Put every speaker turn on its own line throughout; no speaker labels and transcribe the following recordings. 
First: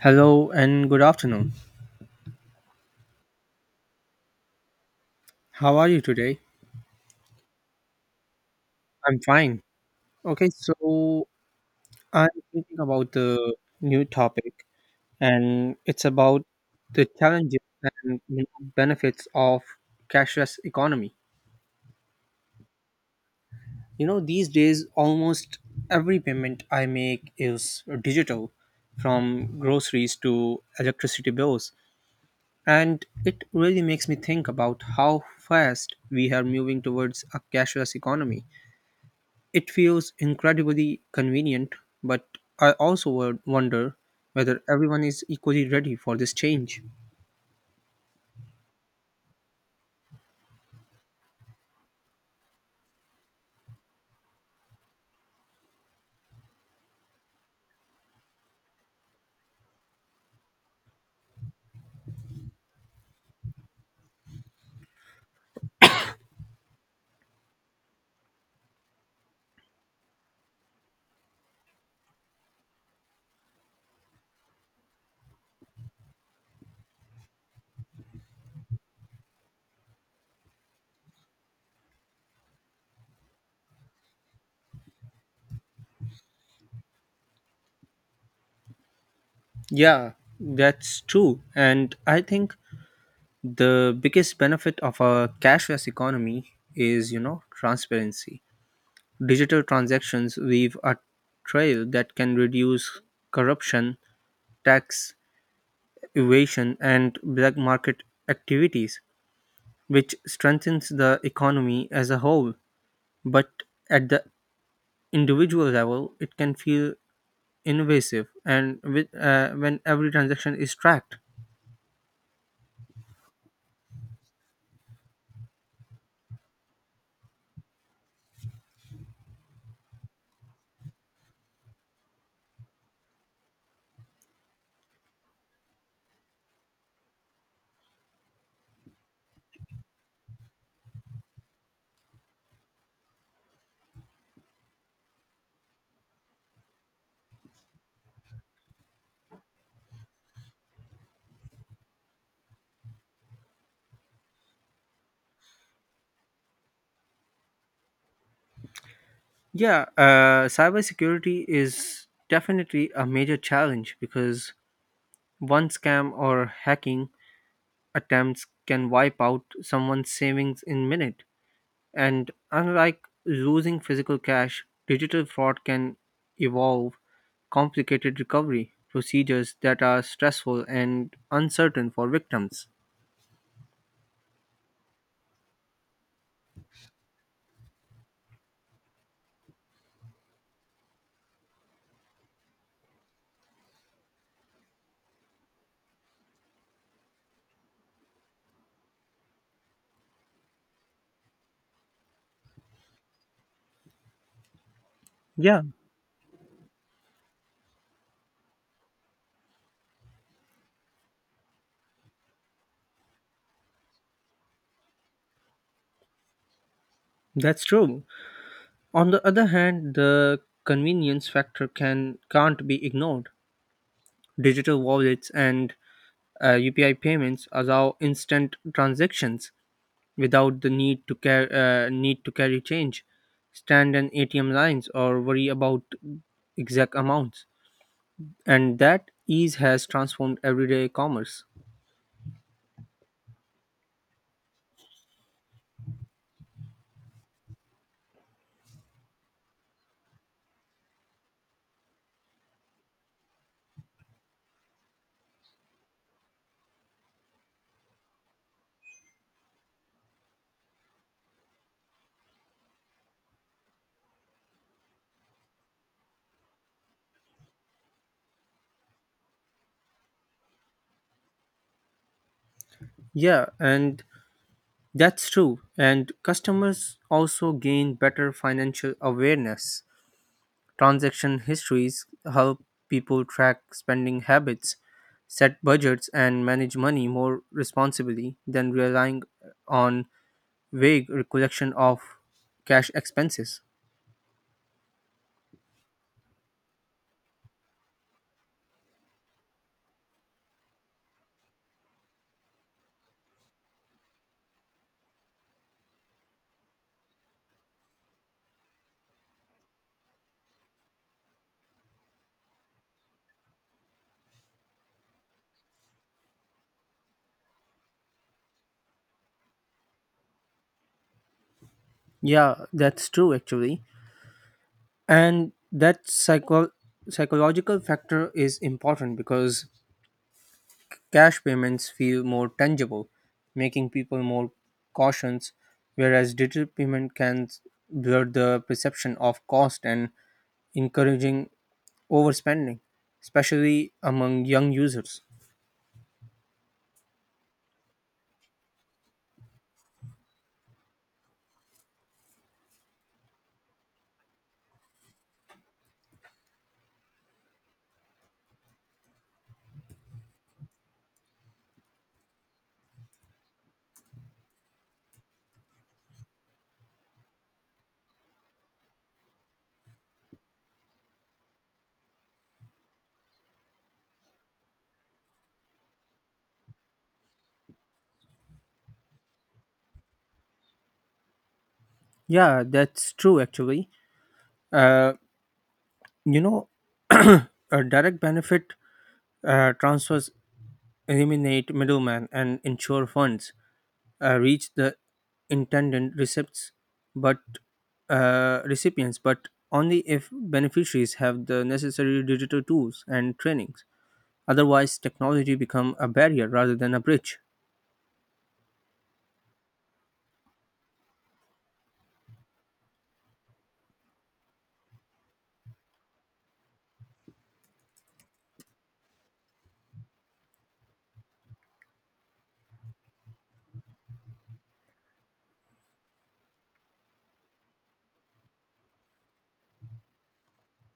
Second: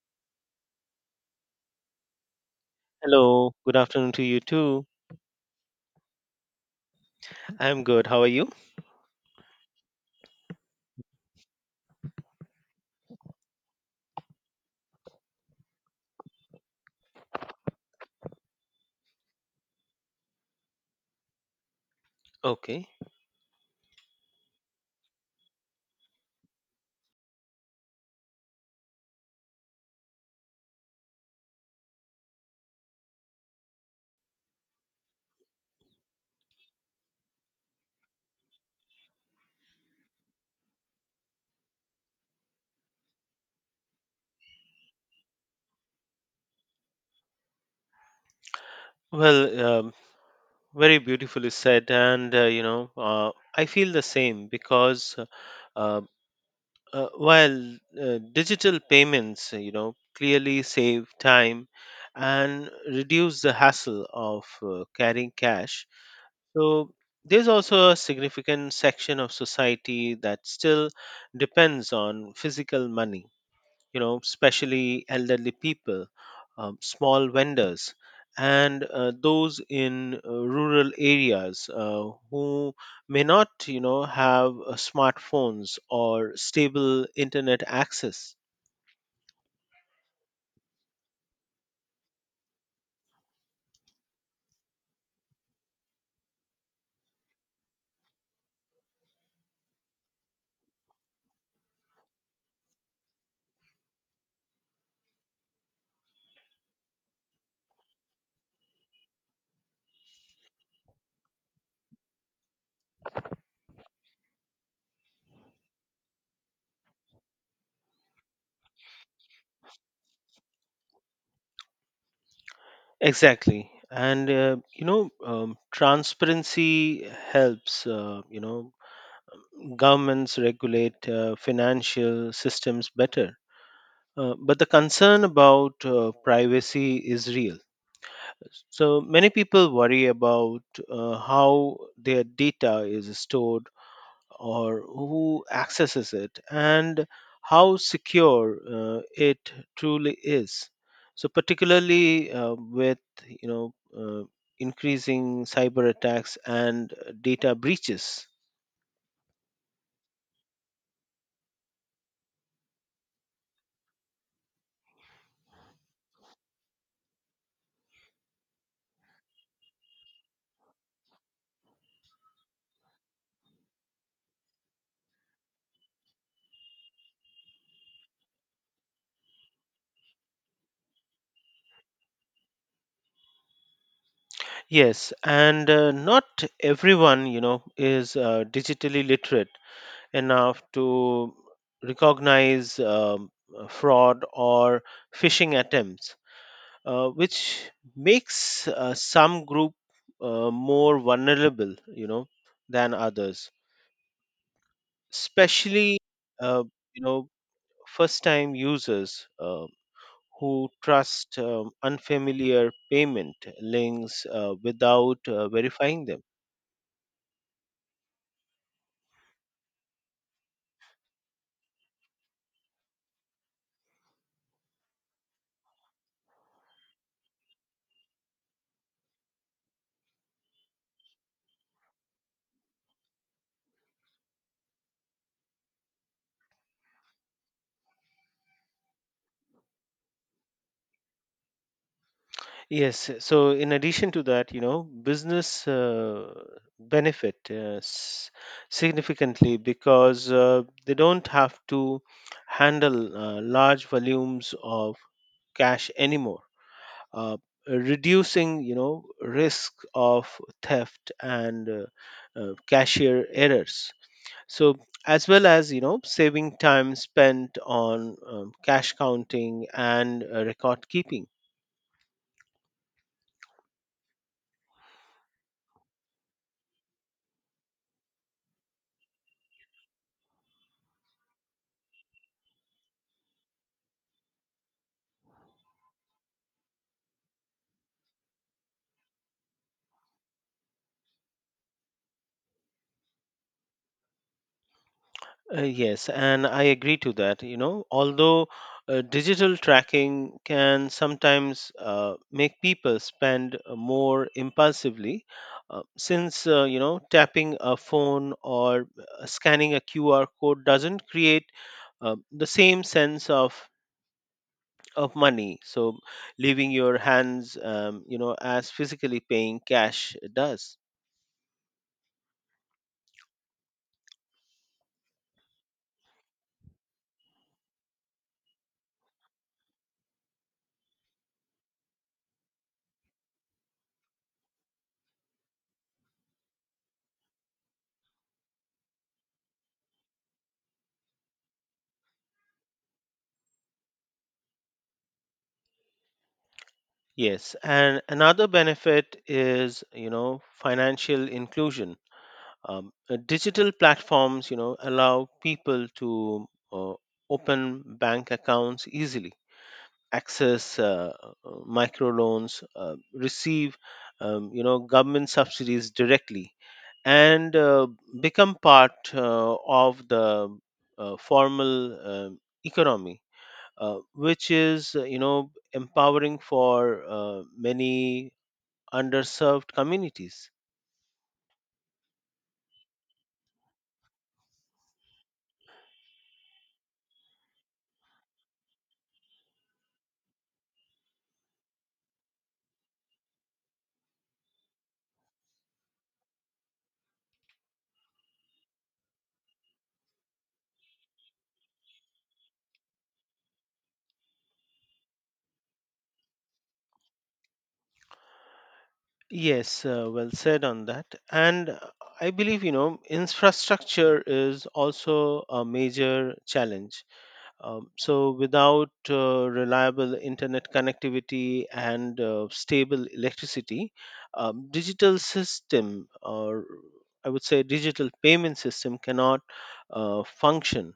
Hello and good afternoon.
Hello, good afternoon to you too.
How are you today?
I'm good. How are you?
I'm fine. Okay, so I'm thinking about the new topic, and it's about the challenges and, you know, benefits of cashless economy.
Okay.
You know, these days almost every payment I make is digital, from groceries to electricity bills, and it really makes me think about how fast we are moving towards a cashless economy. It feels incredibly convenient, but I also wonder whether everyone is equally ready for this change.
Well, very beautifully said, and I feel the same because uh, while digital payments, clearly save time and reduce the hassle of carrying cash, so there's also a significant section of society that still depends on physical money, you know, especially elderly people, small vendors, and those in rural areas who may not, you know, have smartphones or stable internet access.
Yeah, that's true. And I think the biggest benefit of a cashless economy is, you know, transparency. Digital transactions leave a trail that can reduce corruption, tax evasion, and black market activities, which strengthens the economy as a whole. But at the individual level, it can feel invasive and with, when every transaction is tracked.
Exactly. And transparency helps, governments regulate financial systems better. But the concern about privacy is real. So many people worry about how their data is stored or who accesses it and how secure it truly is. So particularly with you know uh, increasing cyber attacks and data breaches.
Yeah, cybersecurity is definitely a major challenge because one scam or hacking attempts can wipe out someone's savings in minute. And unlike losing physical cash, digital fraud can evolve complicated recovery procedures that are stressful and uncertain for victims.
Yes, and not everyone, you know, is digitally literate enough to recognize fraud or phishing attempts, which makes some group more vulnerable, you know, than others,
Yeah,
especially uh, you know first-time users who trust unfamiliar payment links without verifying them.
that's true. On the other hand, the convenience factor can't be ignored. Digital wallets and UPI payments allow instant transactions without the need to carry change, stand in ATM lines, or worry about exact amounts. And that ease has transformed everyday commerce.
Yes. So, in addition to that, you know, business benefit significantly because they don't have to handle large volumes of cash anymore, uh, reducing, you know, risk of theft and cashier errors. So, as well as, you know, saving time spent on cash counting and record keeping.
Yeah, and that's true. And customers also gain better financial awareness. Transaction histories help people track spending habits, set budgets, and manage money more responsibly than relying on vague recollection of cash expenses.
Yes, and I agree to that. You know, although digital tracking can sometimes make people spend more impulsively, since tapping a phone or scanning a QR code doesn't create the same sense of money. So, leaving your hands, as physically paying cash does.
Yeah, that's true actually. And that psychological factor is important because cash payments feel more tangible, making people more cautious, whereas digital payment can blur the perception of cost and encouraging overspending, especially among young users.
Yes, and another benefit is, you know, financial inclusion. Digital platforms, you know, allow people to uh, open bank accounts easily, access microloans, receive, you know, government subsidies directly, and become part of the formal um economy, which is, you know, empowering for many underserved communities.
Yeah, that's true actually. Uh, you know, a direct benefit transfers eliminate middlemen and ensure funds reach the intended but recipients, but only if beneficiaries have the necessary digital tools and trainings. Otherwise, technology become a barrier rather than a bridge.
Yes, well said on that. And I believe, you know, infrastructure is also a major challenge. So, without reliable internet connectivity and stable electricity, digital system, or I would say digital payment system, cannot function,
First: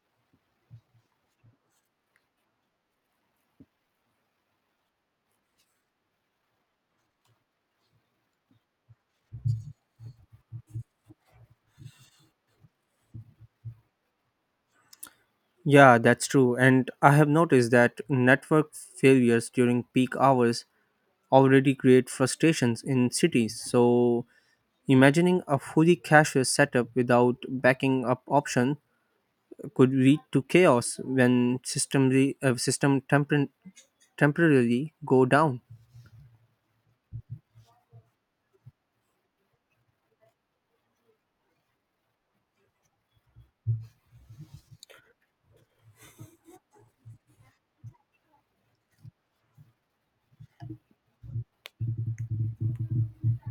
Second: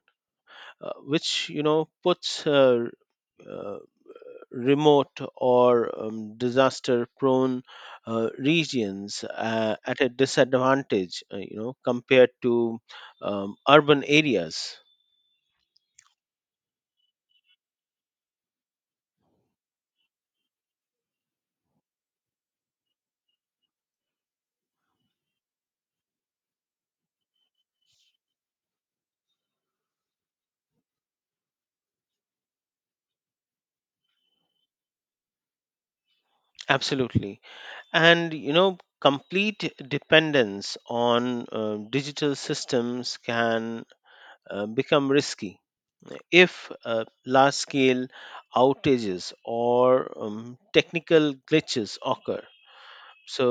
which, you know, puts uh, remote or disaster prone regions at a disadvantage, you know, compared to urban areas.
Yeah, that's true. And I have noticed that network failures during peak hours already create frustrations in cities. So, imagining a fully cashless setup without backing up option could lead to chaos when temporarily go down.
Absolutely. And, you know, complete dependence on digital systems can become risky if large scale outages or technical glitches occur. So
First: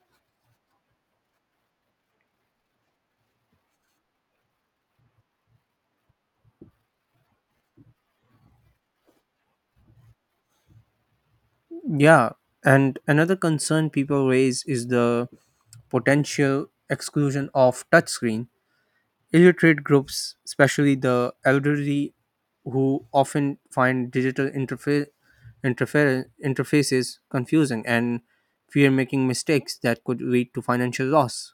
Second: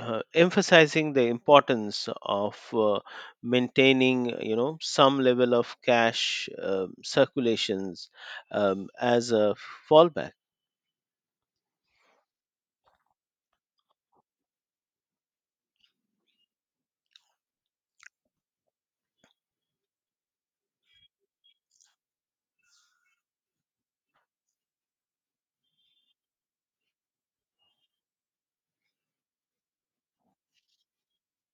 emphasizing the importance of maintaining, you know, some level of cash circulations, as a fallback.
Yeah, and another concern people raise is the potential exclusion of touchscreens. Illiterate groups, especially the elderly, who often find digital interfaces confusing and fear making mistakes that could lead to financial loss.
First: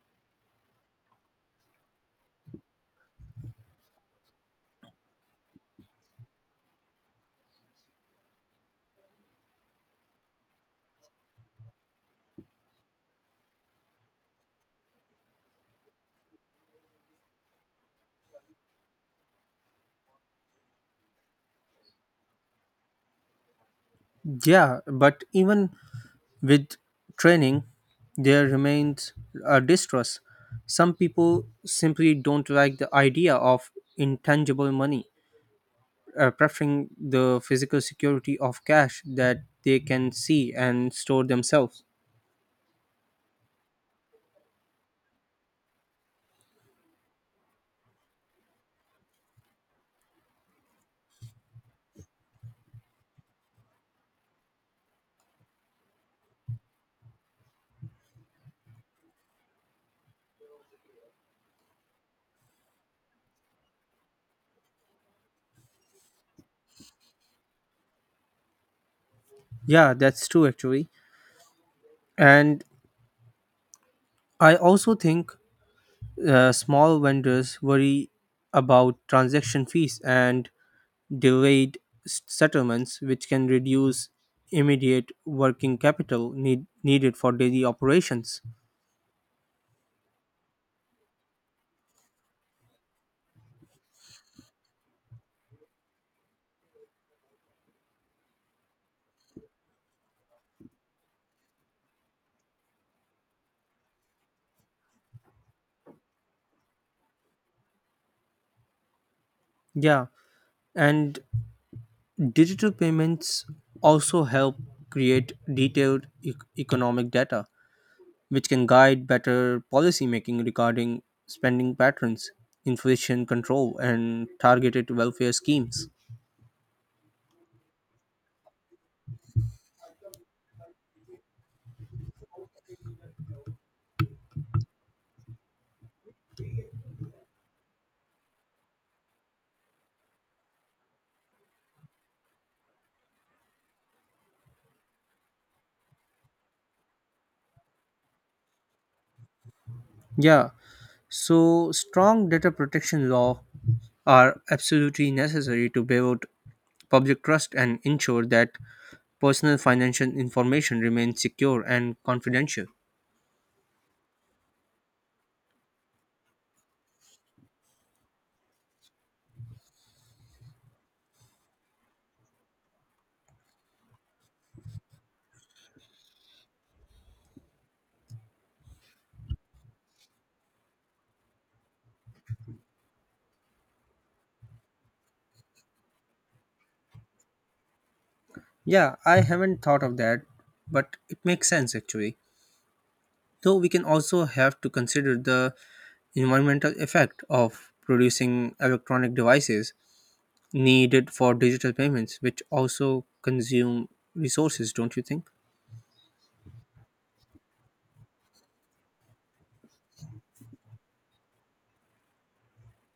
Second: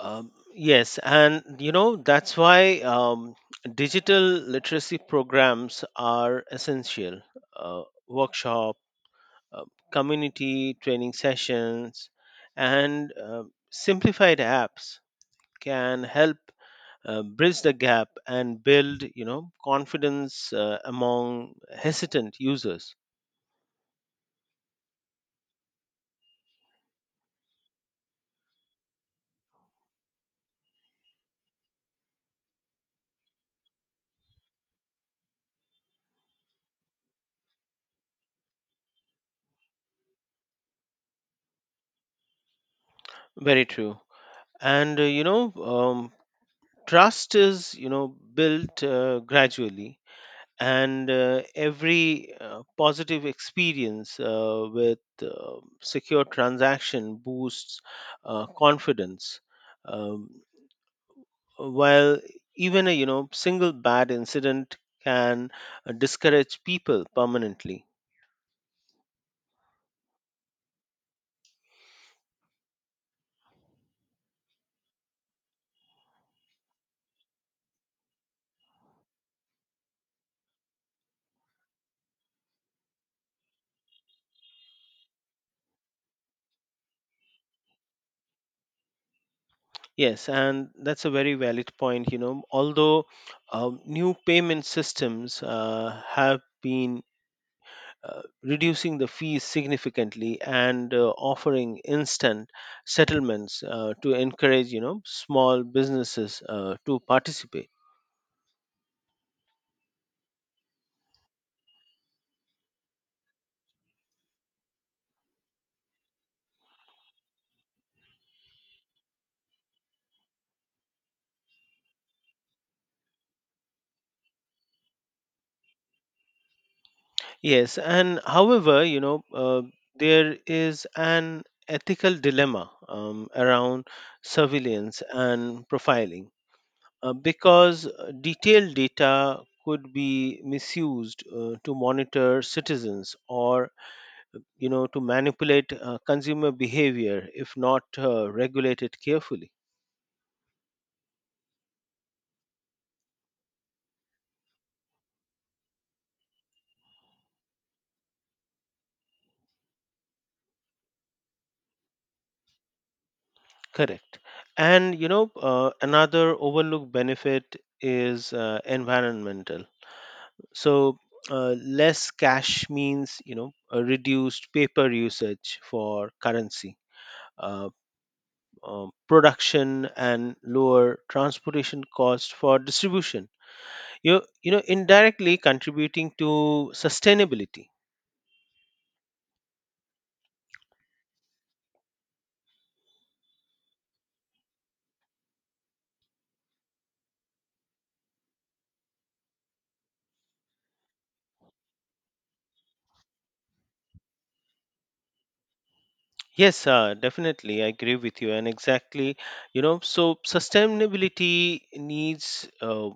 Yes, and, you know, that's why, digital literacy programs are essential. uh, Workshop, uh, community training sessions, and simplified apps can help bridge the gap and build, you know, confidence among hesitant users.
Yeah, but even with training, there remains a distrust. Some people simply don't like the idea of intangible money, preferring the physical security of cash that they can see and store themselves.
Very true. And, you know, trust is, you know, built gradually, and every positive experience with secure transaction boosts confidence, um, while even a, you know, single bad incident can discourage people permanently.
Yeah, that's true actually. And I also think small vendors worry about transaction fees and delayed settlements, which can reduce immediate working capital needed for daily operations.
Yes, and that's a very valid point. You know, although new payment systems have been reducing the fees significantly and offering instant settlements to encourage, you know, small businesses to participate.
Yeah, and digital payments also help create detailed economic data which can guide better policymaking regarding spending patterns, inflation control, and targeted welfare schemes.
Yes, and however, you know, there is an ethical dilemma around surveillance and profiling, because detailed data could be misused to monitor citizens or, you know, to manipulate consumer behavior if not regulated carefully.
Yeah, so strong data protection law are absolutely necessary to build public trust and ensure that personal financial information remains secure and confidential.
Correct. And, you know, another overlooked benefit is environmental. So uh, less cash means, you know, a reduced paper usage for currency, uh, production and lower transportation costs for distribution, you know, indirectly contributing to sustainability.
Yeah, I haven't thought of that, but it makes sense actually. Though we can also have to consider the environmental effect of producing electronic devices needed for digital payments, which also consume resources, don't you think?
Yes, definitely I agree with you, and exactly, you know. So sustainability needs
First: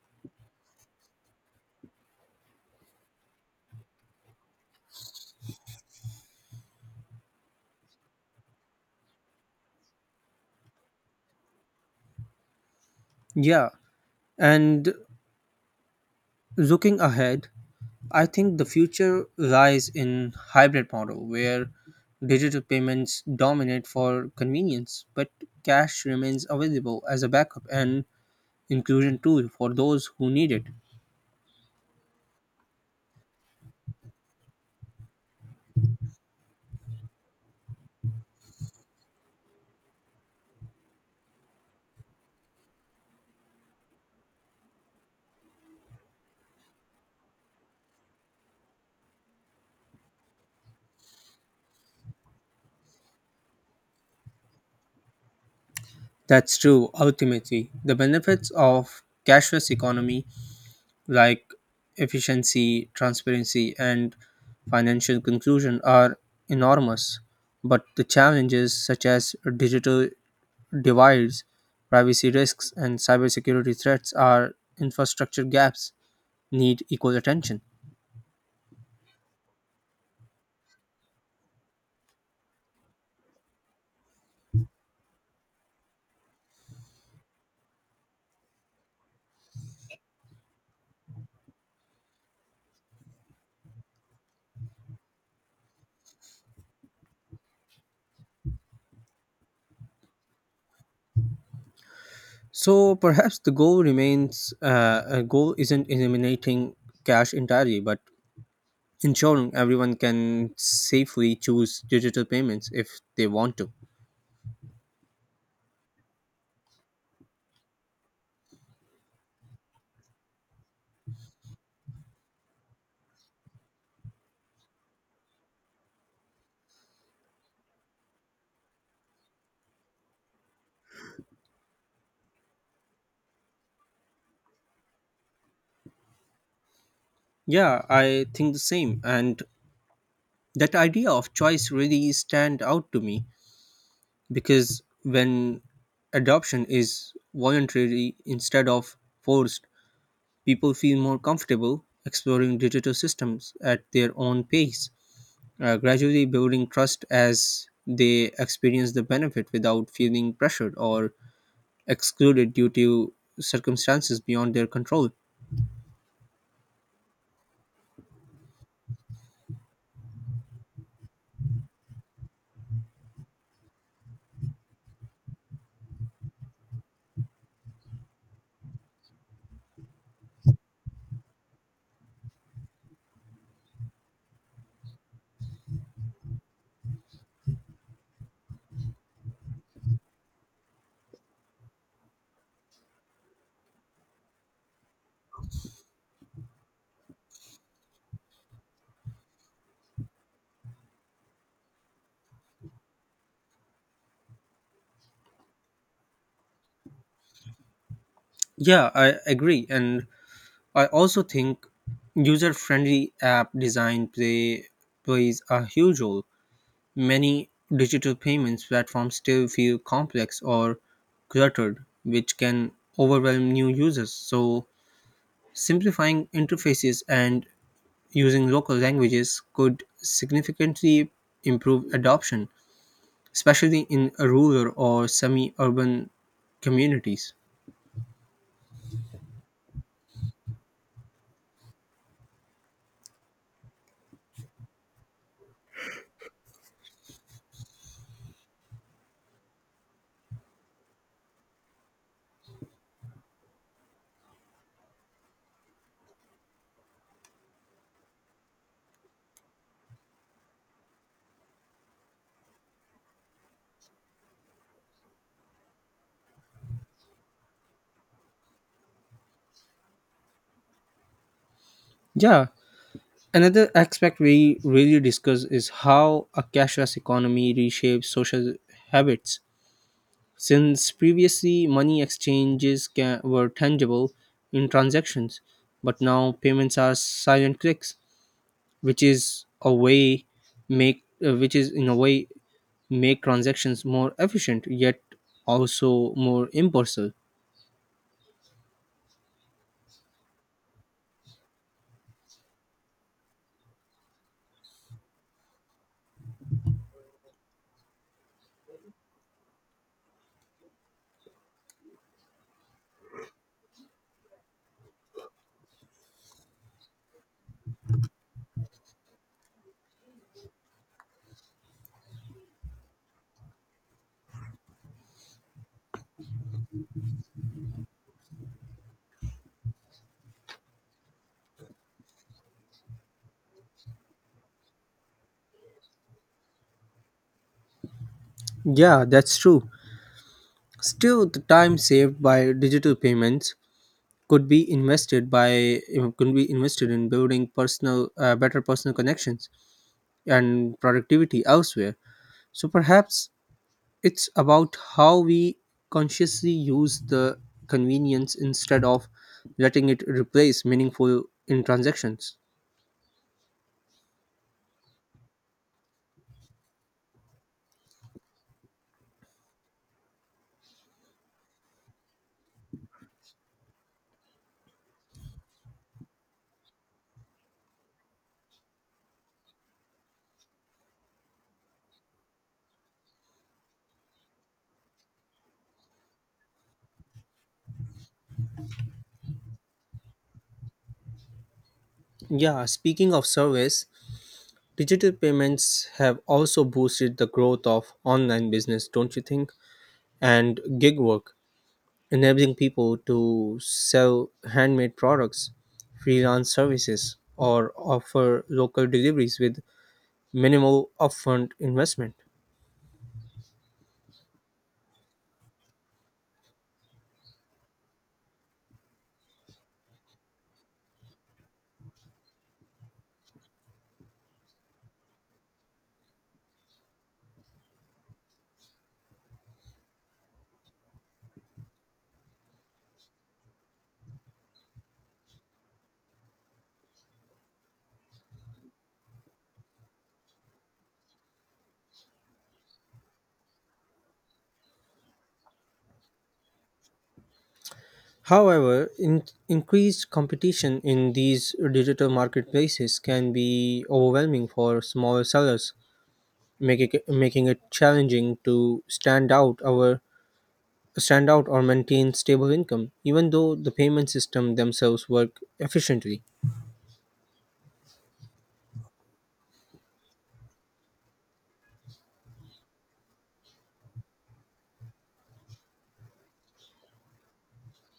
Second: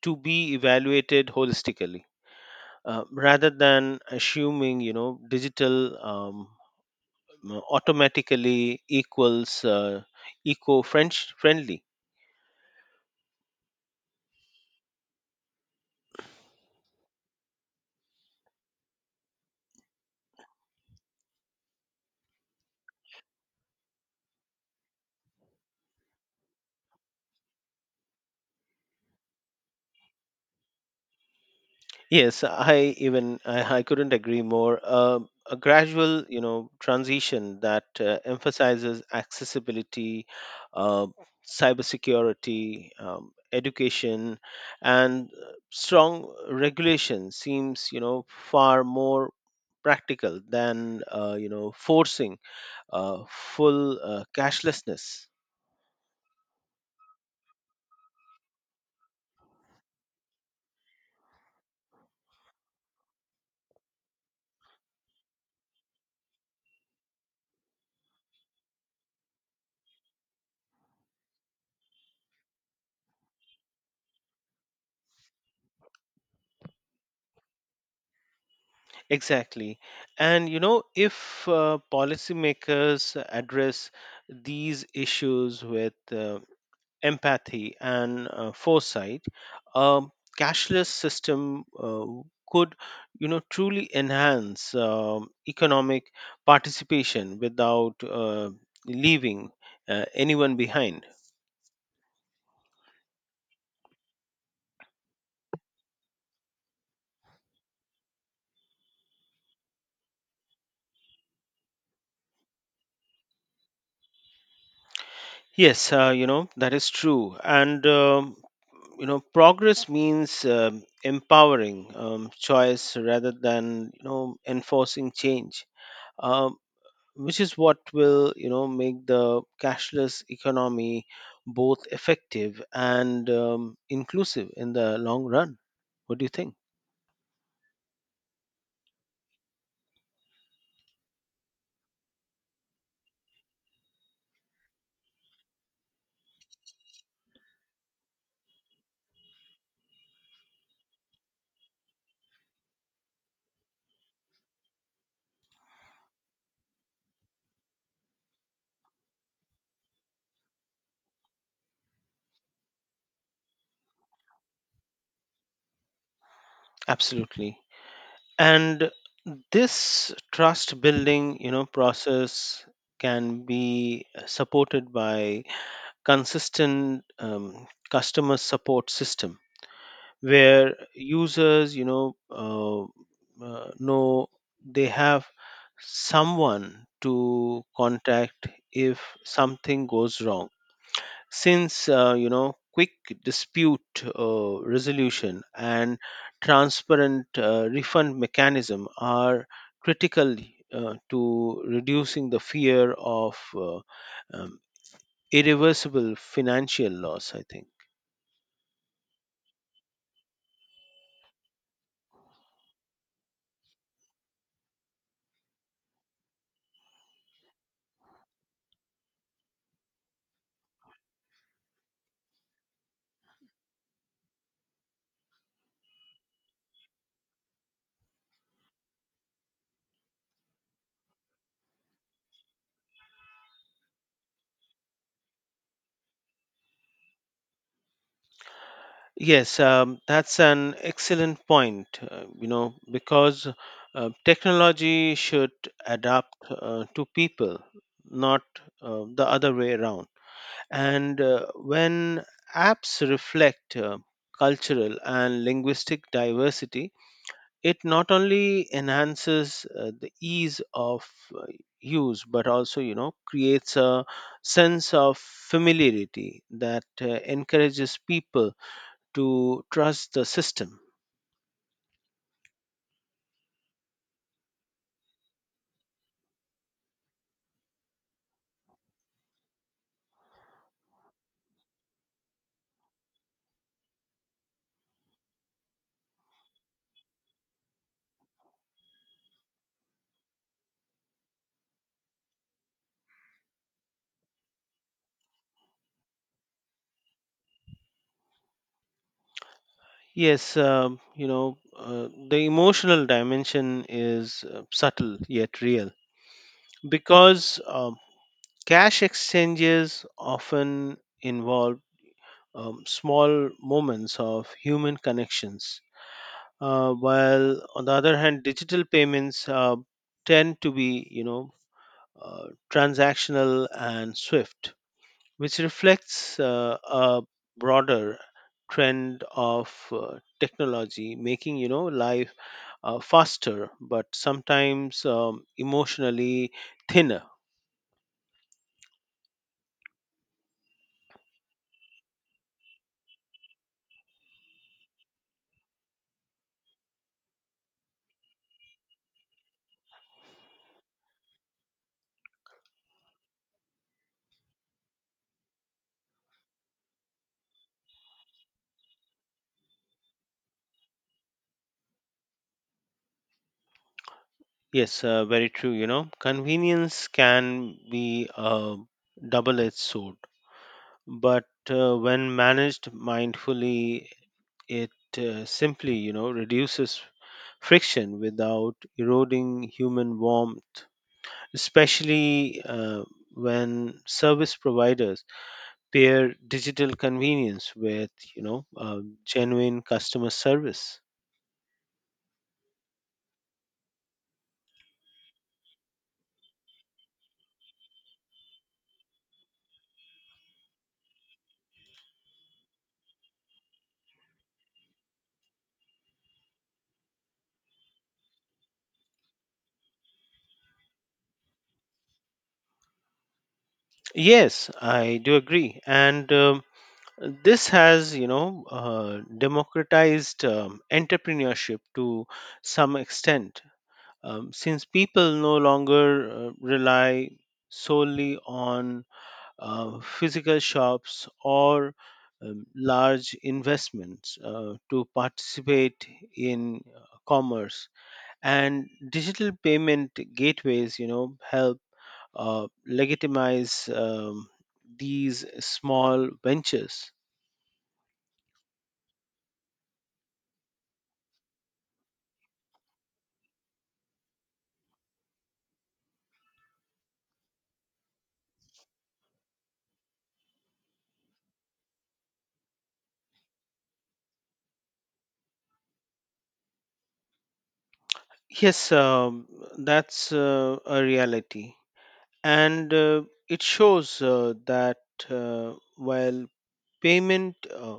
to be evaluated holistically, rather than assuming, you know, digital automatically equals eco friendly.
Yeah, and looking ahead, I think the future lies in hybrid model where digital payments dominate for convenience, but cash remains available as a backup and inclusion tool for those who need it.
Yes, I couldn't agree more. A gradual, you know, transition that emphasizes accessibility, uh, cybersecurity, education, and strong regulation seems, you know, far more practical than, you know, forcing full cashlessness.
That's true. Ultimately, the benefits of cashless economy, like efficiency, transparency, and financial conclusion, are enormous. But the challenges, such as digital divides, privacy risks, and cybersecurity threats, are infrastructure gaps need equal attention.
Exactly. And, you know, if policymakers address these issues with empathy and foresight, a cashless system could, you know, truly enhance economic participation without leaving anyone behind.
So perhaps the goal remains a goal isn't eliminating cash entirely, but ensuring everyone can safely choose digital payments if they want to.
Yes, you know, that is true. And, you know, progress means empowering, choice rather than, you know, enforcing change, um, which is what will, you know, make the cashless economy both effective and, inclusive in the long run. What do you think?
Yeah, I think the same. And that idea of choice really stand out to me because when adoption is voluntary instead of forced, people feel more comfortable exploring digital systems at their own pace, gradually building trust as they experience the benefit without feeling pressured or excluded due to circumstances beyond their control.
Absolutely. And this trust building, you know, process can be supported by consistent customer support system where users, you know they have someone to contact if something goes wrong, since, you know, quick dispute resolution and transparent refund mechanism are critical to reducing the fear of um, irreversible financial loss, I think.
Yeah, I agree. And I also think user-friendly app design plays a huge role. Many digital payments platforms still feel complex or cluttered, which can overwhelm new users. So simplifying interfaces and using local languages could significantly improve adoption, especially in rural or semi-urban communities.
Yes, that's an excellent point, you know, because technology should adapt to people, not the other way around. And when apps reflect cultural and linguistic diversity, it not only enhances the ease of uh, use but also, you know, creates a sense of familiarity that encourages people to trust the system.
Yeah, another aspect we really discuss is how a cashless economy reshapes social habits. Since previously money exchanges ca were tangible in transactions, but now payments are silent clicks, which is a way which is in a way make transactions more efficient yet also more impersonal.
Yes, the emotional dimension is subtle yet real, because cash exchanges often involve small moments of human connections. While on the other hand, digital payments tend to be, you know, transactional and swift, which reflects a broader trend of technology making, you know, life faster, but sometimes emotionally thinner.
Yeah, that's true. Still, the time saved by digital payments could be invested in building personal better personal connections and productivity elsewhere. So perhaps it's about how we consciously use the convenience instead of letting it replace meaningful in transactions.
Yes, very true. You know, convenience can be a double edged sword, but when managed mindfully, it simply, you know, reduces friction without eroding human warmth, especially when service providers pair digital convenience with, you know, genuine customer service.
Yeah, speaking of service, digital payments have also boosted the growth of online business, don't you think, and gig work, enabling people to sell handmade products, freelance services, or offer local deliveries with minimal upfront investment.
Yes, I do agree, and this has, you know, democratized entrepreneurship to some extent, since people no longer rely solely on physical shops or large investments to participate in commerce, and digital payment gateways, you know, help legitimize these small ventures.
However, increased competition in these digital marketplaces can be overwhelming for smaller sellers, making it challenging to stand out or maintain stable income, even though the payment system themselves work efficiently.
Yes, that's a reality, and it shows that while payment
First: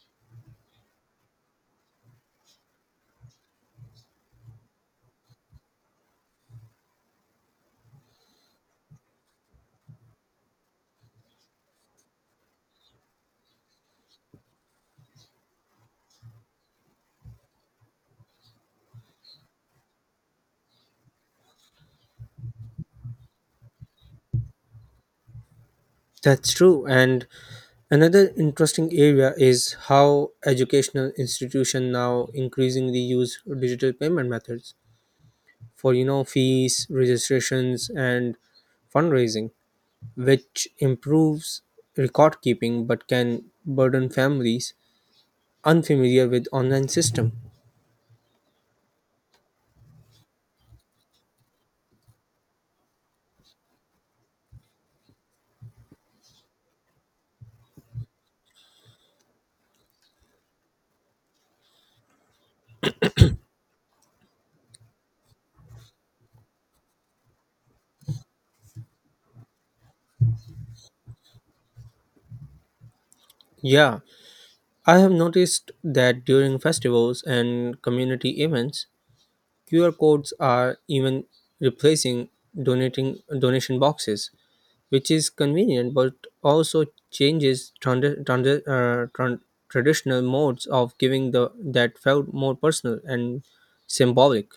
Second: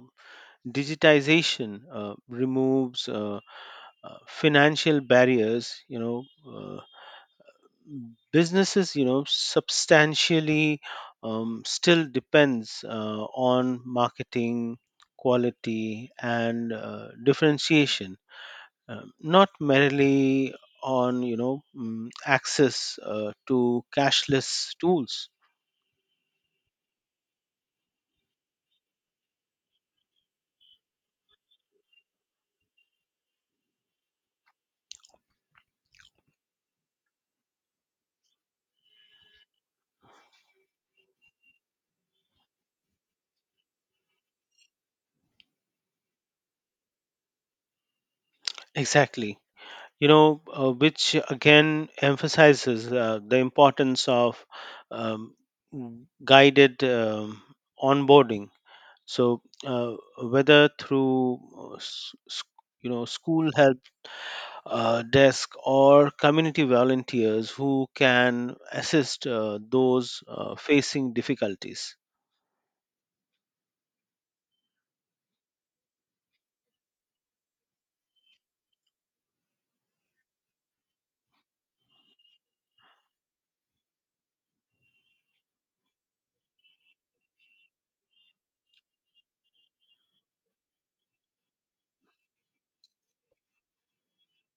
digitization removes financial barriers, you know, uh, businesses, you know, substantially still depends on marketing quality and differentiation, not merely on, you know, access to cashless tools.
That's true, and another interesting area is how educational institutions now increasingly use digital payment methods for, you know, fees, registrations and fundraising, which improves record keeping but can burden families unfamiliar with online system.
Exactly, you know. Which again emphasizes the importance of um, guided onboarding. So whether through you know, school help desk or community volunteers who can assist those facing difficulties.
Yeah, I have noticed that during festivals and community events, QR codes are even replacing donating donation boxes, which is convenient but also changes traditional modes of giving the that felt more personal and symbolic.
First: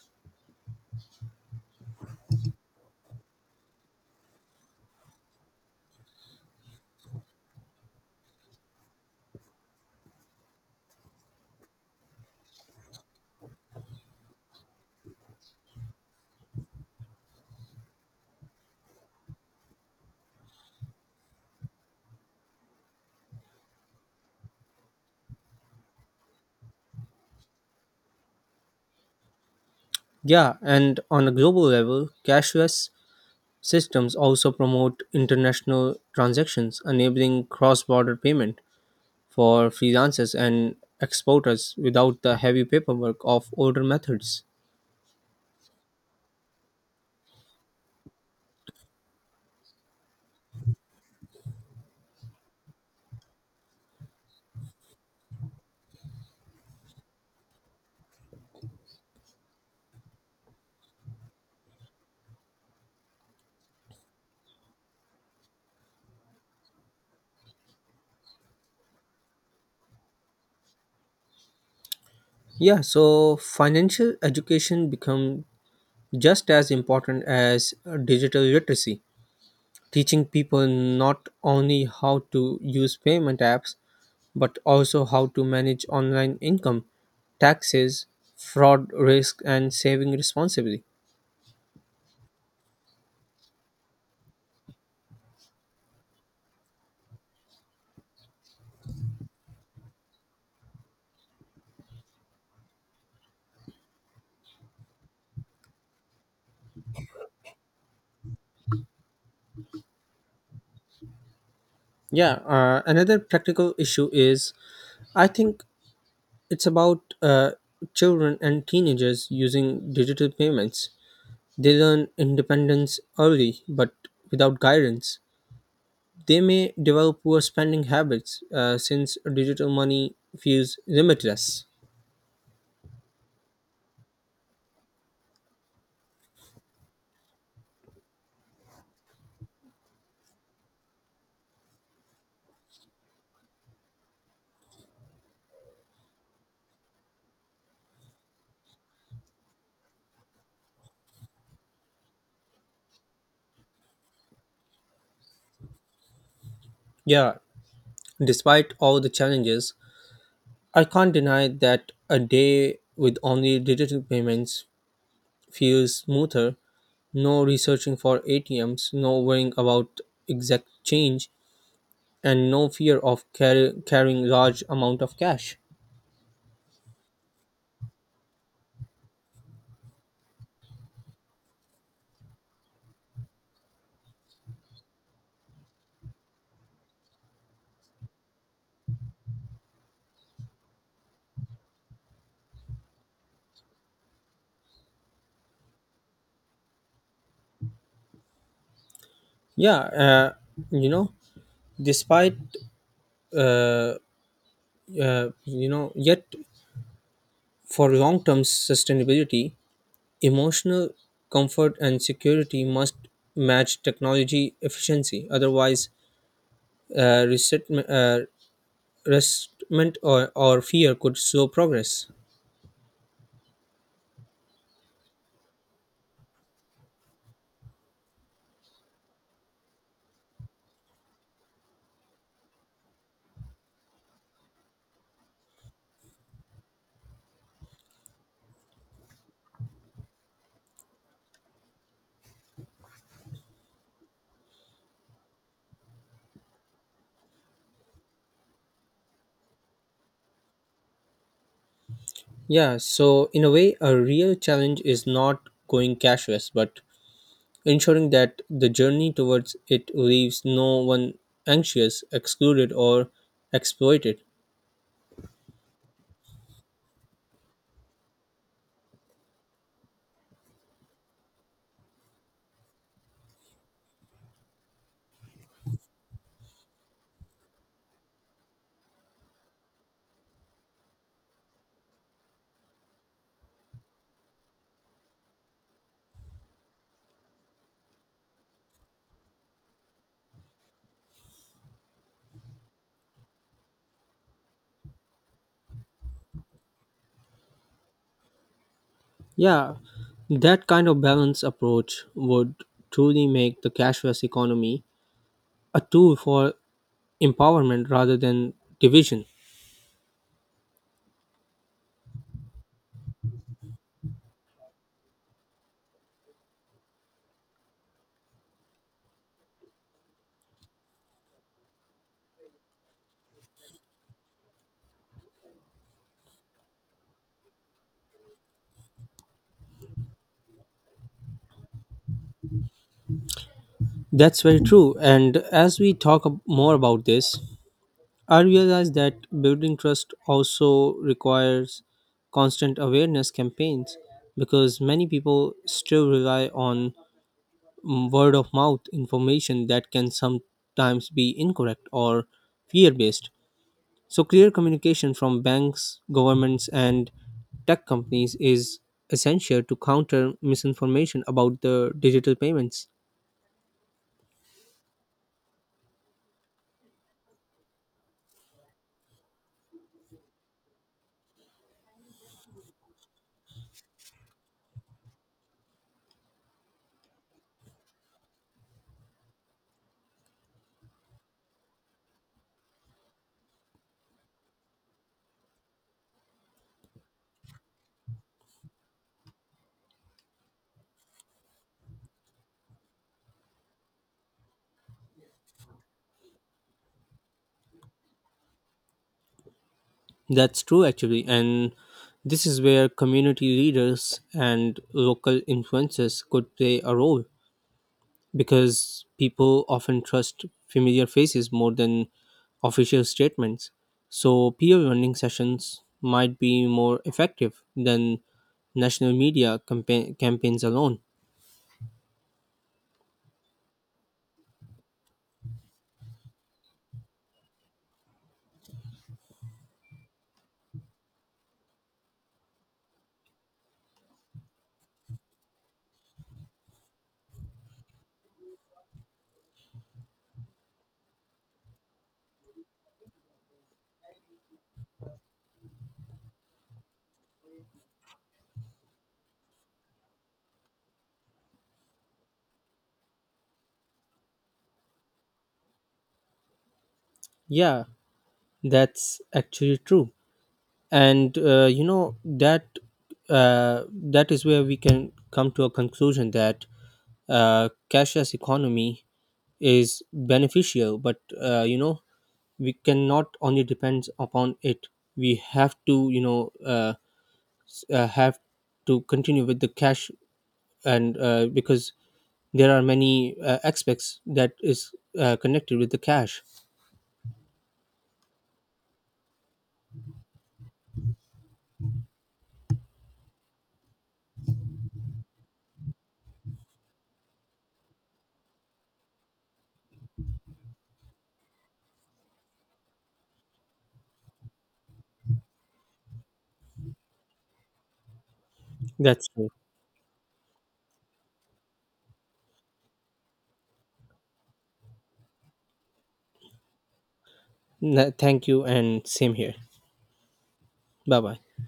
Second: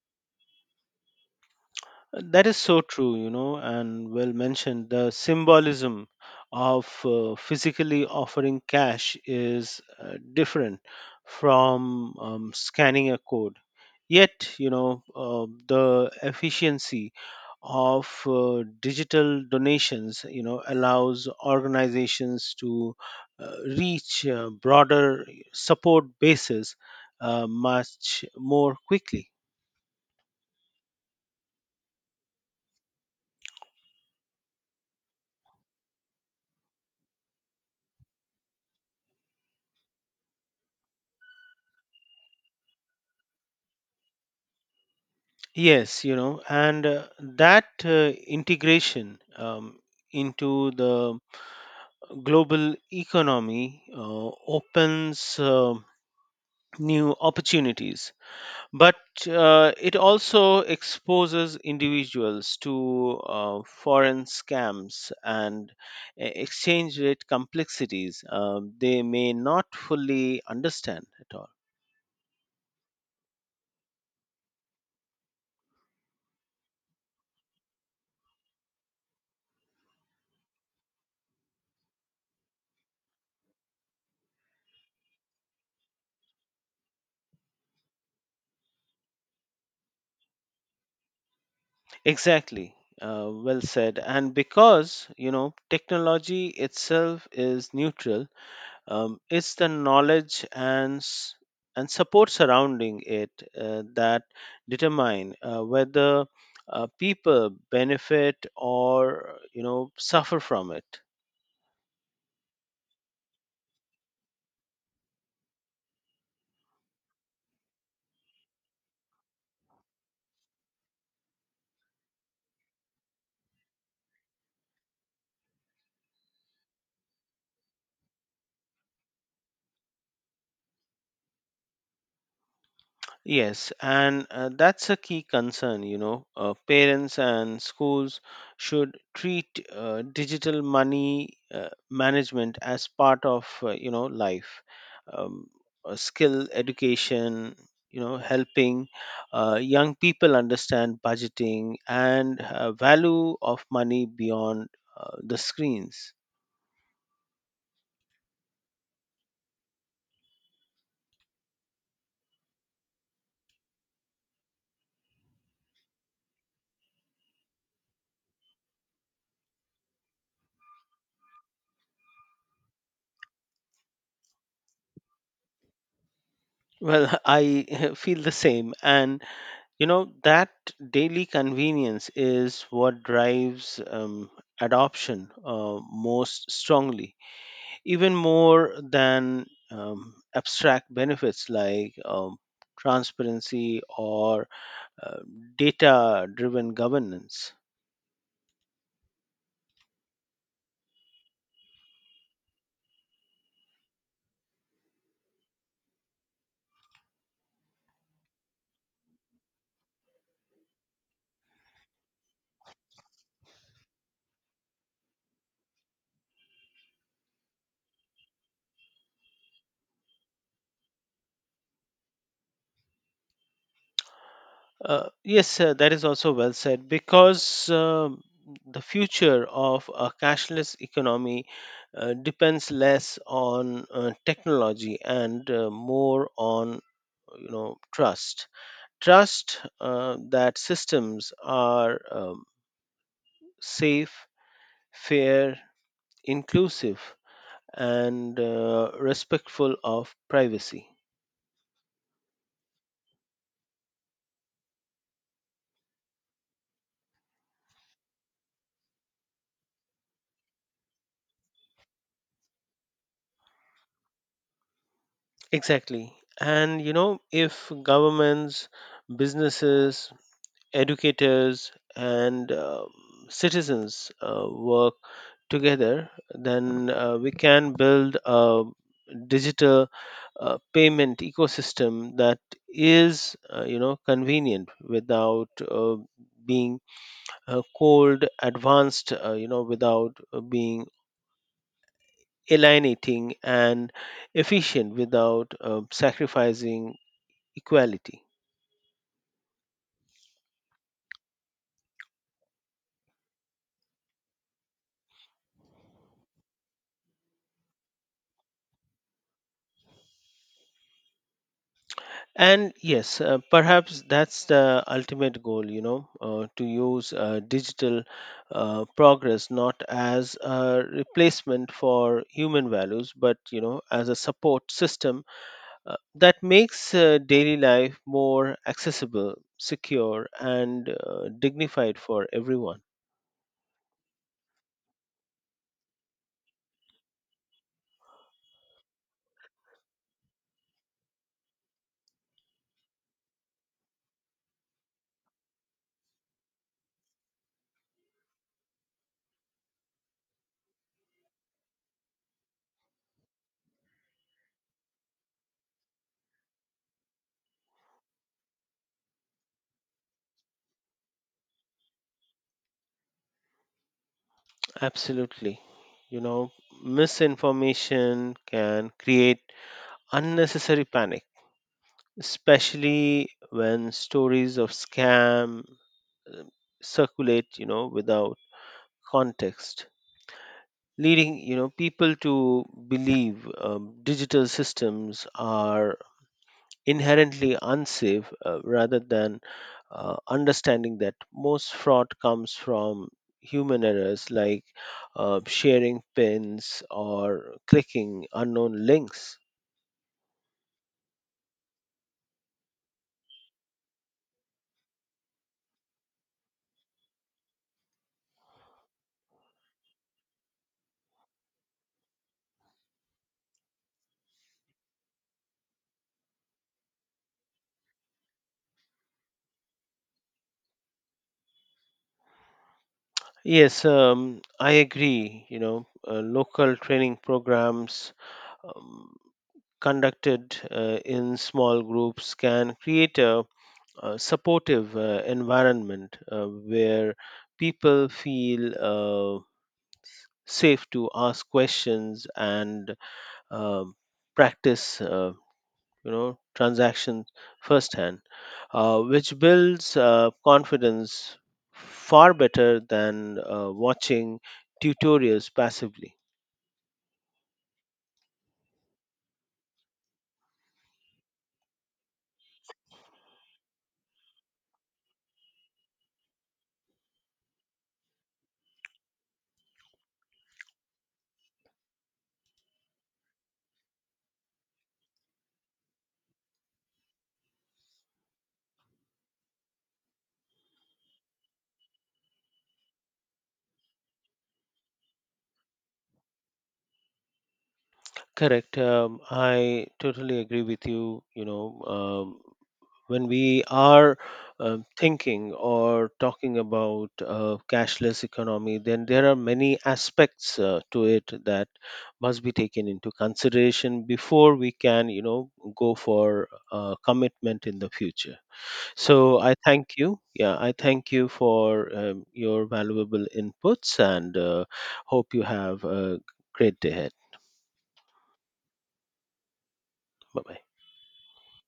That is so true, you know, and well mentioned. The symbolism of physically offering cash is different from scanning a code. Yet, you know, the efficiency of digital donations, you know, allows organizations to reach broader support bases much more quickly.
Yeah, and on a global level, cashless systems also promote international transactions, enabling cross-border payment for freelancers and exporters without the heavy paperwork of older methods.
Yes, you know, and that integration into the global economy opens new opportunities, but it also exposes individuals to foreign scams and exchange rate complexities they may not fully understand at all.
Yeah, so financial education become just as important as digital literacy, teaching people not only how to use payment apps but also how to manage online income, taxes, fraud risk, and saving responsibly.
Exactly, well said. And because, you know, technology itself is neutral. It's the knowledge and and support surrounding it that determine whether people benefit or, you know, suffer from it.
Yeah, another practical issue is, I think, it's about children and teenagers using digital payments. They learn independence early but without guidance. They may develop poor spending habits since digital money feels limitless.
Yes, and that's a key concern, you know. Parents and schools should treat digital money management as part of, you know, life. Um, Skill education, you know, helping young people understand budgeting and value of money beyond the screens.
Yeah, despite all the challenges, I can't deny that a day with only digital payments feels smoother. No researching for ATMs, no worrying about exact change, and no fear of carrying large amount of cash.
Well, I feel the same. And you know, that daily convenience is what drives adoption most strongly, even more than abstract benefits like transparency or uh, data driven governance.
Yeah, uh, you know, despite uh, yet for long-term sustainability, emotional comfort and security must match technology efficiency. Otherwise, resentment, or fear could slow progress.
Yes, that is also well said, because the future of a cashless economy depends less on technology and more on, you know, trust, that systems are safe, fair, inclusive, and respectful of privacy.
Yeah, so in a way, a real challenge is not going cashless, but ensuring that the journey towards it leaves no one anxious, excluded, or exploited.
Exactly. And, you know, if governments, businesses, educators, and citizens work together, then we can build a digital payment ecosystem that is, you know, convenient without being cold, advanced, you know, without being alienating, and efficient without sacrificing equality.
Yeah, that kind of balanced approach would truly make the cashless economy a tool for empowerment rather than division.
And yes, perhaps that's the ultimate goal, you know, to use digital progress not as a replacement for human values, but, you know, as a support system that makes daily life more accessible, secure, and dignified for everyone.
That's very true. And as we talk more about this, I realize that building trust also requires constant awareness campaigns because many people still rely on word of mouth information that can sometimes be incorrect or fear based. So, clear communication from banks, governments, and tech companies is essential to counter misinformation about the digital payments.
Absolutely. You know, misinformation can create unnecessary panic, especially when stories of scam uh, circulate, you know, without context, leading, you know, people to believe digital systems are inherently unsafe, rather than understanding that most fraud comes from human errors like sharing pins or clicking unknown links.
That's true, actually. And this is where community leaders and local influencers could play a role because people often trust familiar faces more than official statements. So, peer learning sessions might be more effective than national media campaigns alone.
Yes, I agree. You know, local training programs um, conducted in small groups can create a supportive environment where people feel safe to ask questions, and um practice, you know, transactions firsthand, which builds confidence far better than watching tutorials passively.
Yeah, that's actually true. And that is where we can come to a conclusion that cashless economy is beneficial, but, you know, we cannot only depend upon it. We have to, you know, have to continue with the cash. And because there are many aspects that is connected with the cash.
Correct. I totally agree with you. You know, when we are thinking or talking about cashless economy, then there are many aspects to it that must be taken into consideration before we can, you know, go for commitment in the future.
That's
So
true.
I thank you. Yeah, I thank you for your valuable inputs, and hope you have a great day ahead.
Thank you and same here.
Bye bye.
Bye bye.